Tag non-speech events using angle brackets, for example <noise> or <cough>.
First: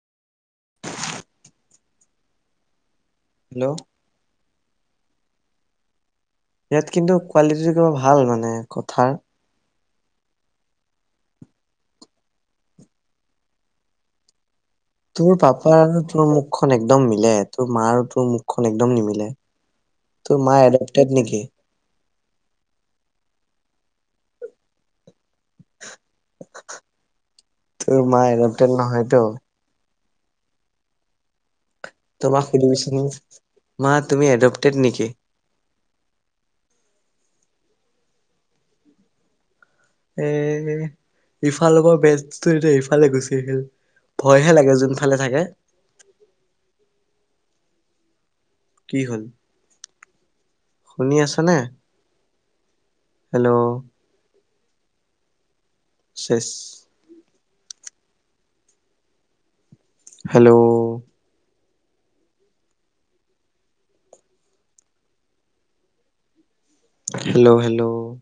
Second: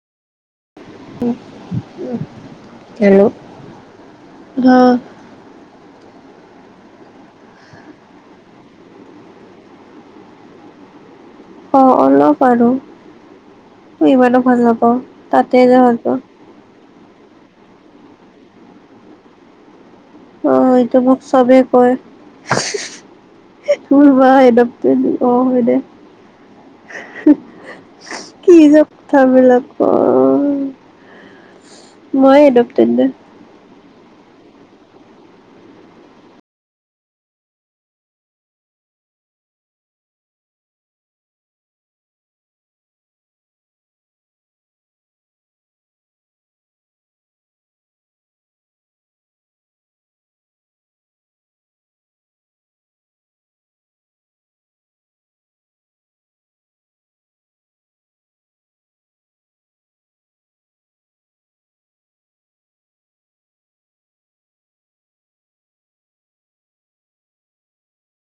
Hello hello ধ ইয়াত কিন্তু কোৱালিটিটো কিবা ভাল মানে কথাৰ অঁ অলপ আৰু ইমানো ভাল নাপাও তোৰ পাপা আৰু তোৰ মুখখন একদম মিলে তোৰ মা আৰু তোৰ মুখখন একদম নিমিলে তোৰ অ মা এইটো এডপটেড মোক নেকি? চবেই কয়। এই ভুল হয় <unintelligible> অ হয় দে তোৰ মা এডপটেড কিযে নহয়তো কথাবিলাক কয় মই তোমাক সুধি এডপটেড দে। <unintelligible> মা তুমি এডপটেড নেকি? এ হে ইফাল লগৰ বেজটো এতিয়া এইফালে গুচি আহিল। ভয়হে লাগে যোনফালে থাকে। কি হ'ল। শুনি আছ নে? হেল্ল' শেষ হেল্ল' হেল্ল' হেল্ল'